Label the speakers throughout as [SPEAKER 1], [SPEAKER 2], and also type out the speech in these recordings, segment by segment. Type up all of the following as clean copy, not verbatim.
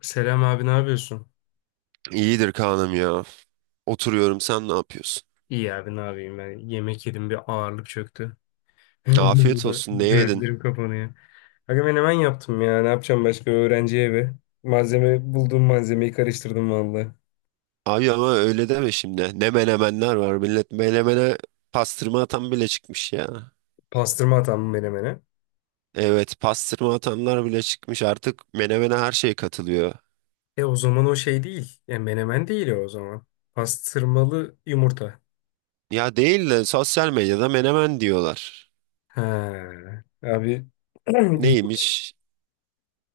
[SPEAKER 1] Selam abi ne yapıyorsun?
[SPEAKER 2] İyidir Kaan'ım ya. Oturuyorum, sen ne yapıyorsun?
[SPEAKER 1] İyi abi ne yapayım ben yemek yedim bir ağırlık çöktü.
[SPEAKER 2] Afiyet olsun, ne yedin?
[SPEAKER 1] Gözlerim kapanıyor. Aga ben hemen yaptım ya ne yapacağım başka öğrenci evi. Malzeme bulduğum malzemeyi karıştırdım vallahi.
[SPEAKER 2] Abi ama öyle deme şimdi. Ne menemenler var millet. Menemene pastırma atan bile çıkmış ya.
[SPEAKER 1] Pastırma atam menemene.
[SPEAKER 2] Evet, pastırma atanlar bile çıkmış. Artık menemene her şey katılıyor.
[SPEAKER 1] E o zaman o şey değil. E menemen değil o zaman. Pastırmalı yumurta.
[SPEAKER 2] Ya değil de sosyal medyada menemen diyorlar.
[SPEAKER 1] Ha, abi ilginç.
[SPEAKER 2] Neymiş?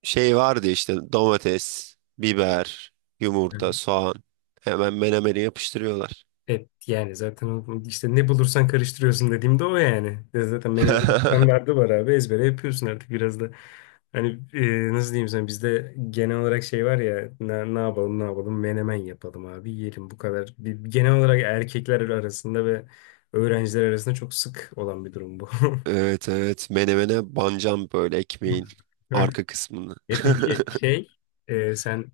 [SPEAKER 2] Şey vardı işte domates, biber, yumurta, soğan. Hemen menemeni yapıştırıyorlar.
[SPEAKER 1] Evet yani zaten işte ne bulursan karıştırıyorsun dediğimde o yani. Ya zaten benim standardı var abi ezbere yapıyorsun artık biraz da. Hani nasıl diyeyim sana bizde genel olarak şey var ya ne yapalım ne yapalım menemen yapalım abi yiyelim bu kadar. Bir, genel olarak erkekler arasında ve öğrenciler arasında çok sık olan bir durum bu.
[SPEAKER 2] Evet evet, menemene bancam böyle ekmeğin arka kısmını.
[SPEAKER 1] E peki sen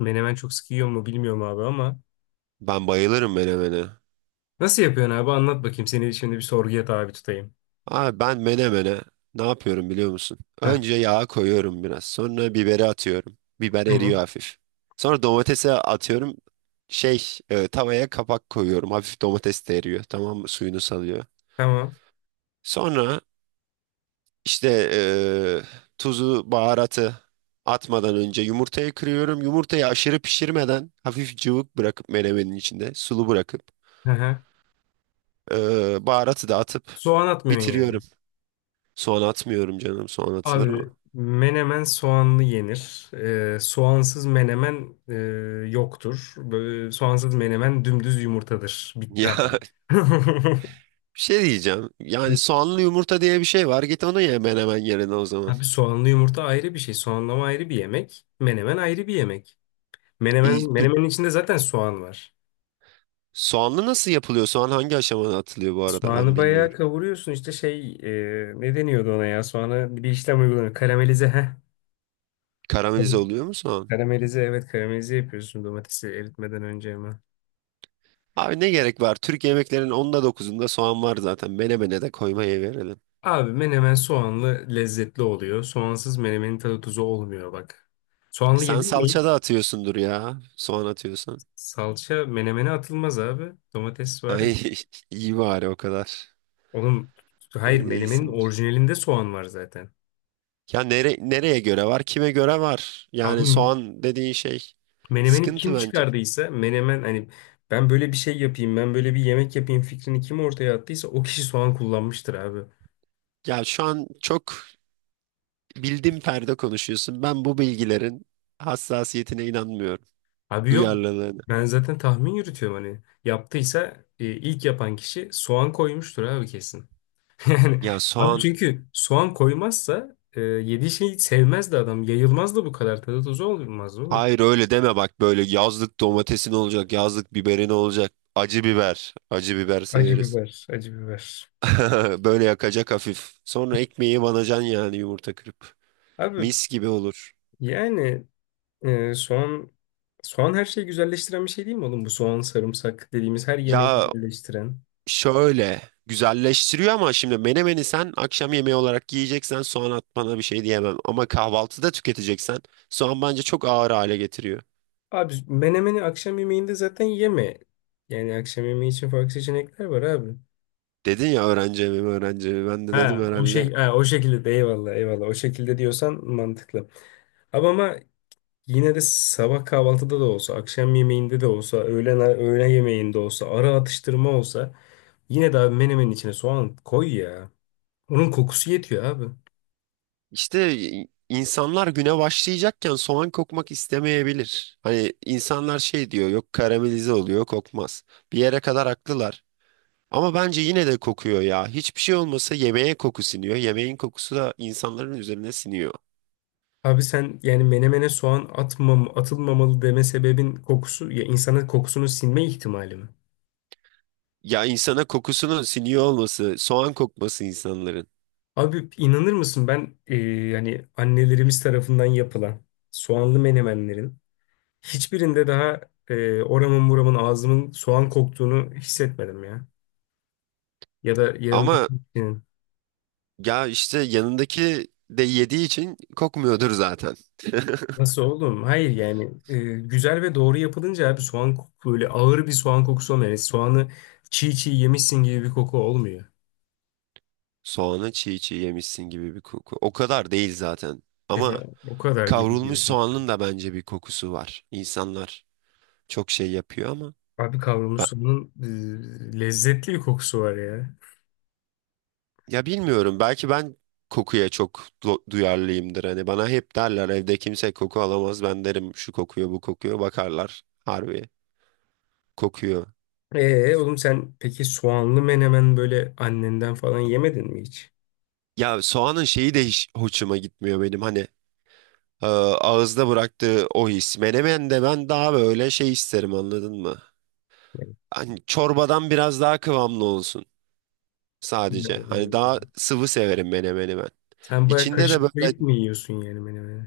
[SPEAKER 1] menemen çok sık yiyor mu bilmiyorum abi ama
[SPEAKER 2] Ben bayılırım menemene.
[SPEAKER 1] nasıl yapıyorsun abi anlat bakayım seni şimdi bir sorguya tabi tutayım.
[SPEAKER 2] Abi ben menemene ne yapıyorum biliyor musun?
[SPEAKER 1] Heh,
[SPEAKER 2] Önce yağa koyuyorum biraz. Sonra biberi atıyorum. Biber eriyor
[SPEAKER 1] tamam.
[SPEAKER 2] hafif. Sonra domatese atıyorum. Tavaya kapak koyuyorum. Hafif domates de eriyor. Tamam mı? Suyunu salıyor.
[SPEAKER 1] Tamam.
[SPEAKER 2] Sonra İşte tuzu, baharatı atmadan önce yumurtayı kırıyorum. Yumurtayı aşırı pişirmeden hafif cıvık bırakıp menemenin içinde sulu bırakıp
[SPEAKER 1] Hı hı.
[SPEAKER 2] baharatı da atıp
[SPEAKER 1] Soğan atmıyorsun yani.
[SPEAKER 2] bitiriyorum. Soğan atmıyorum canım. Soğan atılır mı?
[SPEAKER 1] Abi menemen soğanlı yenir. Soğansız menemen yoktur. Böyle, soğansız menemen dümdüz yumurtadır. Bitti abi.
[SPEAKER 2] Ya bir şey diyeceğim. Yani soğanlı yumurta diye bir şey var. Git onu ye hemen hemen yerine o zaman.
[SPEAKER 1] Abi soğanlı yumurta ayrı bir şey. Soğanlama ayrı bir yemek. Menemen ayrı bir yemek.
[SPEAKER 2] İyi,
[SPEAKER 1] Menemen,
[SPEAKER 2] peki
[SPEAKER 1] menemenin içinde zaten soğan var.
[SPEAKER 2] soğanlı nasıl yapılıyor? Soğan hangi aşamada atılıyor bu arada?
[SPEAKER 1] Soğanı
[SPEAKER 2] Ben
[SPEAKER 1] bayağı
[SPEAKER 2] bilmiyorum.
[SPEAKER 1] kavuruyorsun. İşte ne deniyordu ona ya? Soğanı bir işlem uygulanıyor. Karamelize. Heh.
[SPEAKER 2] Karamelize oluyor mu soğan?
[SPEAKER 1] Karamelize, evet, karamelize yapıyorsun domatesi eritmeden önce hemen.
[SPEAKER 2] Abi ne gerek var? Türk yemeklerinin onda dokuzunda soğan var zaten. Menemene de koymaya verelim.
[SPEAKER 1] Abi menemen soğanlı lezzetli oluyor. Soğansız menemenin tadı tuzu olmuyor bak.
[SPEAKER 2] E
[SPEAKER 1] Soğanlı
[SPEAKER 2] sen
[SPEAKER 1] yedin mi hiç?
[SPEAKER 2] salça da atıyorsundur ya. Soğan atıyorsan.
[SPEAKER 1] Salça menemene atılmaz abi. Domates var ya.
[SPEAKER 2] Ay iyi bari o kadar.
[SPEAKER 1] Oğlum hayır,
[SPEAKER 2] İyi
[SPEAKER 1] menemenin
[SPEAKER 2] değilsindir.
[SPEAKER 1] orijinalinde soğan var zaten.
[SPEAKER 2] Ya nereye göre var? Kime göre var? Yani
[SPEAKER 1] Abi
[SPEAKER 2] soğan dediğin şey
[SPEAKER 1] menemeni kim
[SPEAKER 2] sıkıntı bence.
[SPEAKER 1] çıkardıysa menemen hani ben böyle bir şey yapayım ben böyle bir yemek yapayım fikrini kim ortaya attıysa o kişi soğan kullanmıştır abi.
[SPEAKER 2] Ya şu an çok bildim perde konuşuyorsun. Ben bu bilgilerin hassasiyetine inanmıyorum.
[SPEAKER 1] Abi yok.
[SPEAKER 2] Duyarlılığına.
[SPEAKER 1] Ben zaten tahmin yürütüyorum hani. Yaptıysa ilk yapan kişi soğan koymuştur abi kesin. Yani
[SPEAKER 2] Ya
[SPEAKER 1] abi
[SPEAKER 2] soğan
[SPEAKER 1] çünkü soğan koymazsa yediği şeyi sevmezdi adam. Yayılmazdı bu kadar, tadı tuzu olmaz oğlum.
[SPEAKER 2] Hayır, öyle deme bak, böyle yazlık domatesin olacak, yazlık biberin olacak. Acı biber, acı biber
[SPEAKER 1] Acı
[SPEAKER 2] severiz.
[SPEAKER 1] biber, acı biber.
[SPEAKER 2] Böyle yakacak hafif. Sonra ekmeği banacan yani yumurta kırıp.
[SPEAKER 1] Abi
[SPEAKER 2] Mis gibi olur.
[SPEAKER 1] yani e, soğan soğan her şeyi güzelleştiren bir şey değil mi oğlum? Bu soğan sarımsak dediğimiz her yemeği
[SPEAKER 2] Ya
[SPEAKER 1] güzelleştiren.
[SPEAKER 2] şöyle güzelleştiriyor ama şimdi menemeni sen akşam yemeği olarak yiyeceksen soğan atmana bir şey diyemem. Ama kahvaltıda tüketeceksen soğan bence çok ağır hale getiriyor.
[SPEAKER 1] Abi menemeni akşam yemeğinde zaten yeme. Yani akşam yemeği için farklı seçenekler var abi.
[SPEAKER 2] Dedin ya öğrenci evi mi, öğrenci evi. Ben de dedim
[SPEAKER 1] Ha, o
[SPEAKER 2] herhalde.
[SPEAKER 1] şey ha, o şekilde de eyvallah, eyvallah, o şekilde diyorsan mantıklı. Ama yine de sabah kahvaltıda da olsa, akşam yemeğinde de olsa, öğlen öğle yemeğinde olsa, ara atıştırma olsa yine de abi menemenin içine soğan koy ya. Onun kokusu yetiyor abi.
[SPEAKER 2] İşte insanlar güne başlayacakken soğan kokmak istemeyebilir. Hani insanlar şey diyor yok karamelize oluyor kokmaz. Bir yere kadar haklılar. Ama bence yine de kokuyor ya. Hiçbir şey olmasa yemeğe koku siniyor. Yemeğin kokusu da insanların üzerine siniyor.
[SPEAKER 1] Abi sen yani menemene soğan atmam, atılmamalı deme sebebin kokusu ya insanın kokusunu sinme ihtimali mi?
[SPEAKER 2] Ya insana kokusunun siniyor olması, soğan kokması insanların.
[SPEAKER 1] Abi inanır mısın ben yani annelerimiz tarafından yapılan soğanlı menemenlerin hiçbirinde daha oramın buramın ağzımın soğan koktuğunu hissetmedim ya. Ya da yanımdaki
[SPEAKER 2] Ama
[SPEAKER 1] kişinin.
[SPEAKER 2] ya işte yanındaki de yediği için kokmuyordur zaten.
[SPEAKER 1] Nasıl oğlum? Hayır yani güzel ve doğru yapılınca abi soğan koku böyle ağır bir soğan kokusu olmuyor. Yani soğanı çiğ çiğ yemişsin gibi bir koku olmuyor.
[SPEAKER 2] Soğanı çiğ çiğ yemişsin gibi bir koku. O kadar değil zaten.
[SPEAKER 1] E,
[SPEAKER 2] Ama
[SPEAKER 1] O kadar gibi
[SPEAKER 2] kavrulmuş
[SPEAKER 1] diyorsun.
[SPEAKER 2] soğanın da bence bir kokusu var. İnsanlar çok şey yapıyor ama
[SPEAKER 1] Abi kavrulmuş
[SPEAKER 2] ben,
[SPEAKER 1] soğanın lezzetli bir kokusu var ya.
[SPEAKER 2] ya bilmiyorum belki ben kokuya çok duyarlıyımdır. Hani bana hep derler evde kimse koku alamaz, ben derim şu kokuyor bu kokuyor, bakarlar harbi kokuyor.
[SPEAKER 1] E oğlum sen peki soğanlı menemen böyle annenden falan yemedin mi hiç?
[SPEAKER 2] Ya soğanın şeyi de hiç hoşuma gitmiyor benim, hani ağızda bıraktığı o his. Menemen de ben daha böyle şey isterim, anladın mı? Hani çorbadan biraz daha kıvamlı olsun sadece. Hani daha
[SPEAKER 1] Yani,
[SPEAKER 2] sıvı severim menemeni ben.
[SPEAKER 1] sen bayağı
[SPEAKER 2] İçinde de böyle
[SPEAKER 1] kaşıklayıp mı yiyorsun yani menemeni?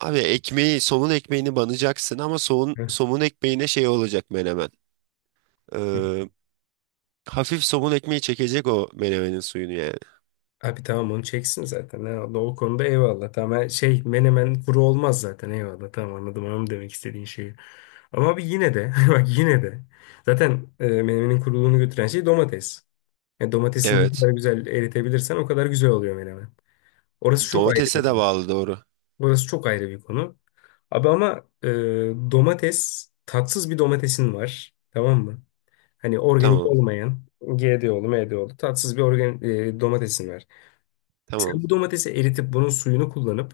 [SPEAKER 2] Abi ekmeği, somun ekmeğini banacaksın ama somun,
[SPEAKER 1] Heh.
[SPEAKER 2] somun ekmeğine şey olacak menemen. Ee, hafif somun ekmeği çekecek o menemenin suyunu yani.
[SPEAKER 1] Abi tamam onu çeksin zaten. Eyvallah. O konuda eyvallah. Tamam her şey menemen kuru olmaz zaten. Eyvallah tamam, anladım, anladım demek istediğin şeyi. Ama abi yine de bak yine de zaten menemenin kuruluğunu götüren şey domates. Yani domatesini ne kadar
[SPEAKER 2] Evet.
[SPEAKER 1] güzel eritebilirsen o kadar güzel oluyor menemen. Orası çok ayrı
[SPEAKER 2] Domatese
[SPEAKER 1] bir
[SPEAKER 2] de
[SPEAKER 1] konu.
[SPEAKER 2] bağlı, doğru.
[SPEAKER 1] Orası çok ayrı bir konu. Abi ama domates tatsız bir domatesin var. Tamam mı? Hani organik
[SPEAKER 2] Tamam.
[SPEAKER 1] olmayan GDO'lu, MDO'lu tatsız bir domatesin var.
[SPEAKER 2] Tamam.
[SPEAKER 1] Sen bu domatesi eritip bunun suyunu kullanıp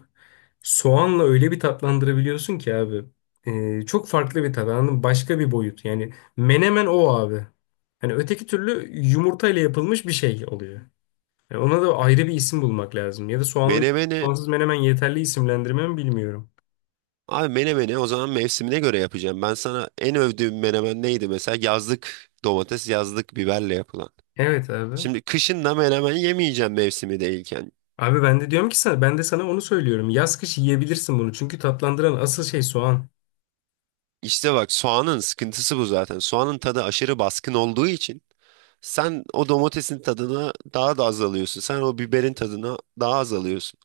[SPEAKER 1] soğanla öyle bir tatlandırabiliyorsun ki abi. E, çok farklı bir tat anladın mı? Başka bir boyut. Yani menemen o abi. Hani öteki türlü yumurtayla yapılmış bir şey oluyor. Yani ona da ayrı bir isim bulmak lazım. Ya da soğanlı
[SPEAKER 2] Menemeni
[SPEAKER 1] soğansız menemen yeterli isimlendirme mi bilmiyorum.
[SPEAKER 2] abi menemeni o zaman mevsimine göre yapacağım. Ben sana en övdüğüm menemen neydi mesela? Yazlık domates, yazlık biberle yapılan.
[SPEAKER 1] Evet abi.
[SPEAKER 2] Şimdi kışın da menemen yemeyeceğim mevsimi değilken.
[SPEAKER 1] Abi ben de sana onu söylüyorum. Yaz kış yiyebilirsin bunu. Çünkü tatlandıran asıl şey soğan.
[SPEAKER 2] İşte bak, soğanın sıkıntısı bu zaten. Soğanın tadı aşırı baskın olduğu için sen o domatesin tadına daha da az alıyorsun. Sen o biberin tadına daha az alıyorsun.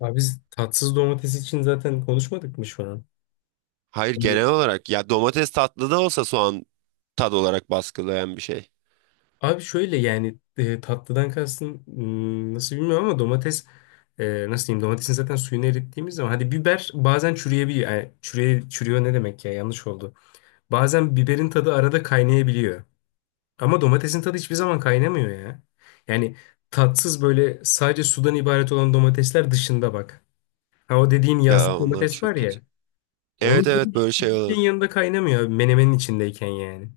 [SPEAKER 1] Abi biz tatsız domates için zaten konuşmadık mı şu an?
[SPEAKER 2] Hayır, genel olarak ya domates tatlı da olsa soğan tad olarak baskılayan bir şey.
[SPEAKER 1] Abi şöyle yani tatlıdan kastın hmm, nasıl bilmiyorum ama nasıl diyeyim domatesin zaten suyunu erittiğimiz zaman hadi biber bazen çürüyebiliyor. Yani çürüyor ne demek ya, yanlış oldu. Bazen biberin tadı arada kaynayabiliyor. Ama domatesin tadı hiçbir zaman kaynamıyor ya. Yani tatsız böyle sadece sudan ibaret olan domatesler dışında bak. Ha o dediğin
[SPEAKER 2] Ya
[SPEAKER 1] yazlık
[SPEAKER 2] onlar
[SPEAKER 1] domates
[SPEAKER 2] çok
[SPEAKER 1] var
[SPEAKER 2] kötü.
[SPEAKER 1] ya. Onun
[SPEAKER 2] Evet
[SPEAKER 1] tadı
[SPEAKER 2] evet, böyle
[SPEAKER 1] hiçbir
[SPEAKER 2] şey olan.
[SPEAKER 1] şeyin yanında kaynamıyor abi, menemenin içindeyken yani.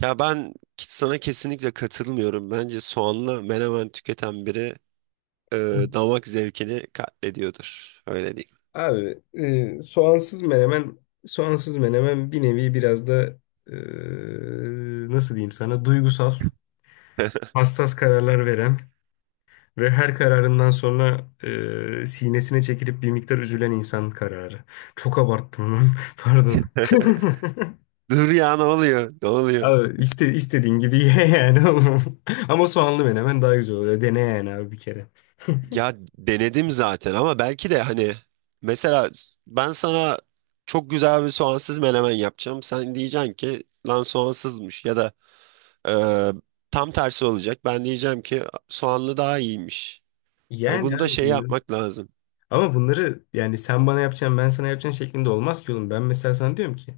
[SPEAKER 2] Ya ben sana kesinlikle katılmıyorum. Bence soğanla menemen tüketen biri e,
[SPEAKER 1] Hı.
[SPEAKER 2] damak zevkini katlediyordur. Öyle diyeyim.
[SPEAKER 1] Abi soğansız menemen bir nevi biraz da e, nasıl diyeyim sana duygusal, hassas kararlar veren ve her kararından sonra sinesine çekilip bir miktar üzülen insan kararı. Çok abarttım lan. Pardon.
[SPEAKER 2] Dur ya, ne oluyor? Ne oluyor?
[SPEAKER 1] Abi istediğin gibi ye yani oğlum. Ama soğanlı menemen daha güzel oluyor. Dene yani abi bir kere.
[SPEAKER 2] Ya denedim zaten ama belki de hani mesela ben sana çok güzel bir soğansız menemen yapacağım. Sen diyeceksin ki lan soğansızmış, ya da e, tam tersi olacak. Ben diyeceğim ki soğanlı daha iyiymiş. Hani
[SPEAKER 1] Yani
[SPEAKER 2] bunu da
[SPEAKER 1] abi
[SPEAKER 2] şey
[SPEAKER 1] bunları.
[SPEAKER 2] yapmak lazım.
[SPEAKER 1] Ama bunları yani sen bana yapacaksın ben sana yapacağım şeklinde olmaz ki oğlum. Ben mesela sana diyorum ki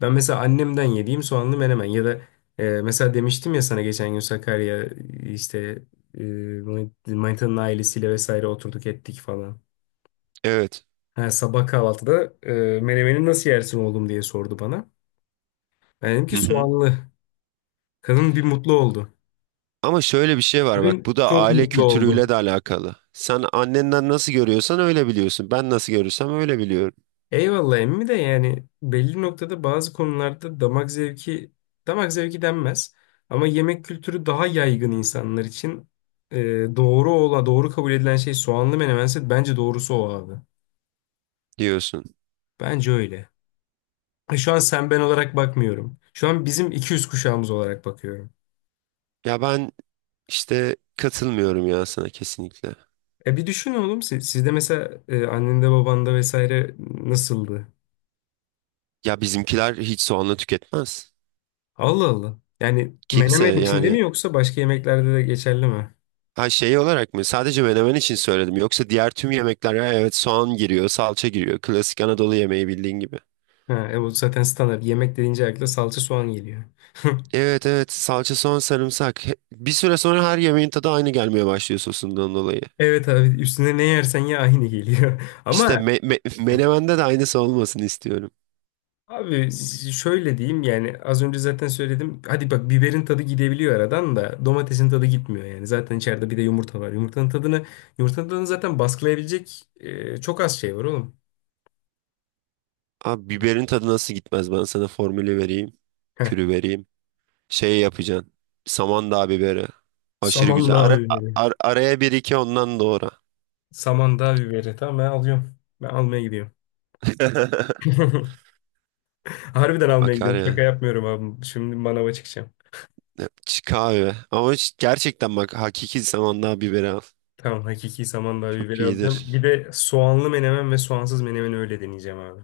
[SPEAKER 1] ben mesela annemden yediğim soğanlı menemen ya da mesela demiştim ya sana geçen gün Sakarya işte e, Manita'nın ailesiyle vesaire oturduk ettik falan.
[SPEAKER 2] Evet.
[SPEAKER 1] Ha, sabah kahvaltıda menemeni nasıl yersin oğlum diye sordu bana. Ben dedim ki
[SPEAKER 2] Hı hı.
[SPEAKER 1] soğanlı. Kadın bir mutlu oldu.
[SPEAKER 2] Ama şöyle bir şey var bak,
[SPEAKER 1] Kadın
[SPEAKER 2] bu da
[SPEAKER 1] çok
[SPEAKER 2] aile
[SPEAKER 1] mutlu
[SPEAKER 2] kültürüyle
[SPEAKER 1] oldu.
[SPEAKER 2] de alakalı. Sen annenden nasıl görüyorsan öyle biliyorsun. Ben nasıl görürsem öyle biliyorum
[SPEAKER 1] Eyvallah emmi de yani belli noktada bazı konularda damak zevki denmez ama yemek kültürü daha yaygın insanlar için e, doğru kabul edilen şey soğanlı menemense bence doğrusu o abi.
[SPEAKER 2] diyorsun.
[SPEAKER 1] Bence öyle. E, şu an sen ben olarak bakmıyorum. Şu an bizim 200 kuşağımız olarak bakıyorum.
[SPEAKER 2] Ya ben işte katılmıyorum ya sana, kesinlikle.
[SPEAKER 1] E bir düşün oğlum sizde mesela annende babanda vesaire nasıldı?
[SPEAKER 2] Ya bizimkiler hiç soğanla tüketmez.
[SPEAKER 1] Allah Allah. Yani
[SPEAKER 2] Kimse
[SPEAKER 1] menemen içinde mi
[SPEAKER 2] yani,
[SPEAKER 1] yoksa başka yemeklerde de geçerli mi?
[SPEAKER 2] ha şey olarak mı? Sadece menemen için söyledim. Yoksa diğer tüm yemekler, ha, evet soğan giriyor, salça giriyor. Klasik Anadolu yemeği bildiğin gibi.
[SPEAKER 1] Ha, o zaten standart. Yemek dediğince akla salça soğan geliyor.
[SPEAKER 2] Evet evet, salça, soğan, sarımsak. Bir süre sonra her yemeğin tadı aynı gelmeye başlıyor sosundan dolayı.
[SPEAKER 1] Evet abi üstüne ne yersen ye aynı geliyor.
[SPEAKER 2] İşte
[SPEAKER 1] Ama
[SPEAKER 2] menemende de aynısı olmasını istiyorum.
[SPEAKER 1] abi şöyle diyeyim yani az önce zaten söyledim. Hadi bak biberin tadı gidebiliyor aradan da domatesin tadı gitmiyor yani. Zaten içeride bir de yumurta var. Yumurtanın tadını zaten baskılayabilecek çok az şey var oğlum.
[SPEAKER 2] Abi biberin tadı nasıl gitmez? Ben sana formülü vereyim.
[SPEAKER 1] Heh.
[SPEAKER 2] Kürü vereyim. Şey yapacaksın. Samandağ biberi. Aşırı güzel.
[SPEAKER 1] Samandağ
[SPEAKER 2] Ara,
[SPEAKER 1] biberi.
[SPEAKER 2] ar- araya bir iki ondan doğru.
[SPEAKER 1] Samandağ biberi. Tamam ben alıyorum. Ben almaya gidiyorum. Harbiden almaya
[SPEAKER 2] Akar
[SPEAKER 1] gidiyorum.
[SPEAKER 2] ya.
[SPEAKER 1] Şaka yapmıyorum abi. Şimdi manava çıkacağım.
[SPEAKER 2] Kahve. Ama gerçekten bak, hakiki Samandağ biberi al.
[SPEAKER 1] Tamam hakiki samandağ
[SPEAKER 2] Çok
[SPEAKER 1] biberi alacağım. Bir
[SPEAKER 2] iyidir.
[SPEAKER 1] de soğanlı menemen ve soğansız menemen öyle deneyeceğim abi.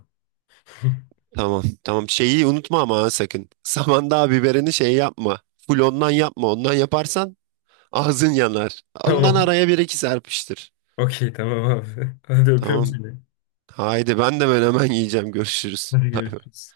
[SPEAKER 2] Tamam. Tamam. Şeyi unutma ama ha, sakın. Samandağ biberini şey yapma. Full ondan yapma. Ondan yaparsan ağzın yanar. Ondan
[SPEAKER 1] Tamam.
[SPEAKER 2] araya bir iki serpiştir.
[SPEAKER 1] Okey tamam abi. Hadi öpüyorum
[SPEAKER 2] Tamam.
[SPEAKER 1] seni.
[SPEAKER 2] Haydi ben de ben hemen yiyeceğim. Görüşürüz.
[SPEAKER 1] Hadi
[SPEAKER 2] Bay bay.
[SPEAKER 1] görüşürüz.